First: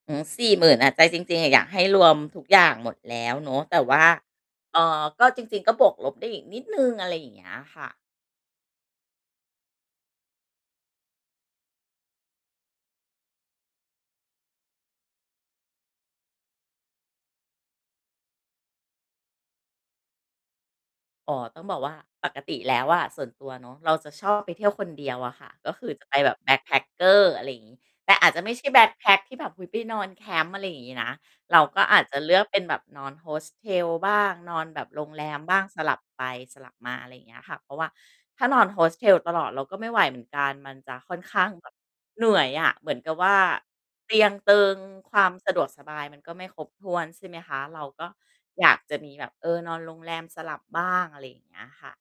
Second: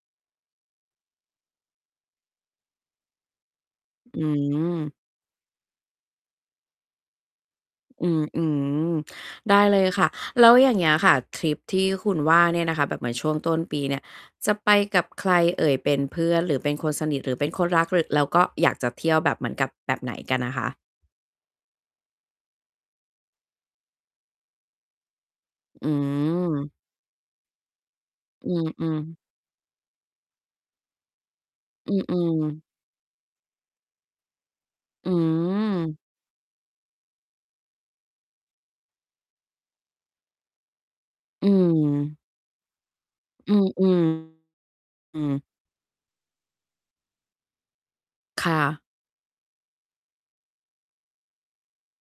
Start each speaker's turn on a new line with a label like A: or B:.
A: อืม 40,000 อะ ใจจริง ๆ อยากให้รวมทุกอย่างหมดแล้วเนาะ แต่ว่า
B: อื
A: เอ่
B: ม
A: อ ก็จริง ๆ ก็บวกลบได้อีกนิดหนึ่ง อะไรอย่างเงี้ยค่ะ
B: อืม อือ ได้เลยค่ะ แล้ว อย่างเงี้ยค่ะ ทริปที่คุณว่าเนี่ยนะคะ แบบเหมือนช่วงต้นปีเนี่ย จะไปกับใครเอ่ยเป็นเพื่อน หรือเป็นคนสนิท หรือเป็นคนรัก หรือ แล้วก็อยากจะเที่ยวแบบ เหมือนกับแบบไหนกันอะคะ?
A: อ๋อ ต้องบอกว่า ปกติแล้วอะส่วนตัวเนาะ เราจะชอบไปเที่ยวคนเดียวอะค่ะ ก็ค
B: อื
A: ือจะไปแบบ
B: ม
A: backpacker อะไรอย่างงี้ แต่อาจจะ
B: อ
A: ไม่ใช่แบ
B: ื
A: ็ก
B: ม
A: แพ็
B: ๆ
A: กที่แบบ อุ๊ย ไปนอนแคมป์ อะไรอย่างงี้นะ เราก็
B: อื
A: อาจจะเลือ
B: อ
A: กเป็
B: ๆ
A: นแบบนอน Hostel บ้าง นอนแบบโร
B: อื
A: งแรมบ้าง สลั
B: ม
A: บไปสลับมา อะไรอย่างเงี้ยค่ะ เพราะว่าถ้านอน Hostel ตลอด เราก็ไม่ไหวเหมือนกัน มันจะค่อนข้
B: อื
A: างแบบ
B: ม
A: เหนื่อยอะ เหมือนกับว่า
B: อืม
A: เตียงเต
B: ๆ
A: ิง ค
B: อ
A: ว
B: ื
A: าม
B: อ
A: สะดวกสบาย มันก็ไม่ครบถ้วน ใช่ไหมคะ เราก็
B: ค่
A: อยาก
B: ะ
A: จะมีแบบ เออ นอนโรงแรมสลับบ้าง อะไรอย่างเงี้ยค่ะ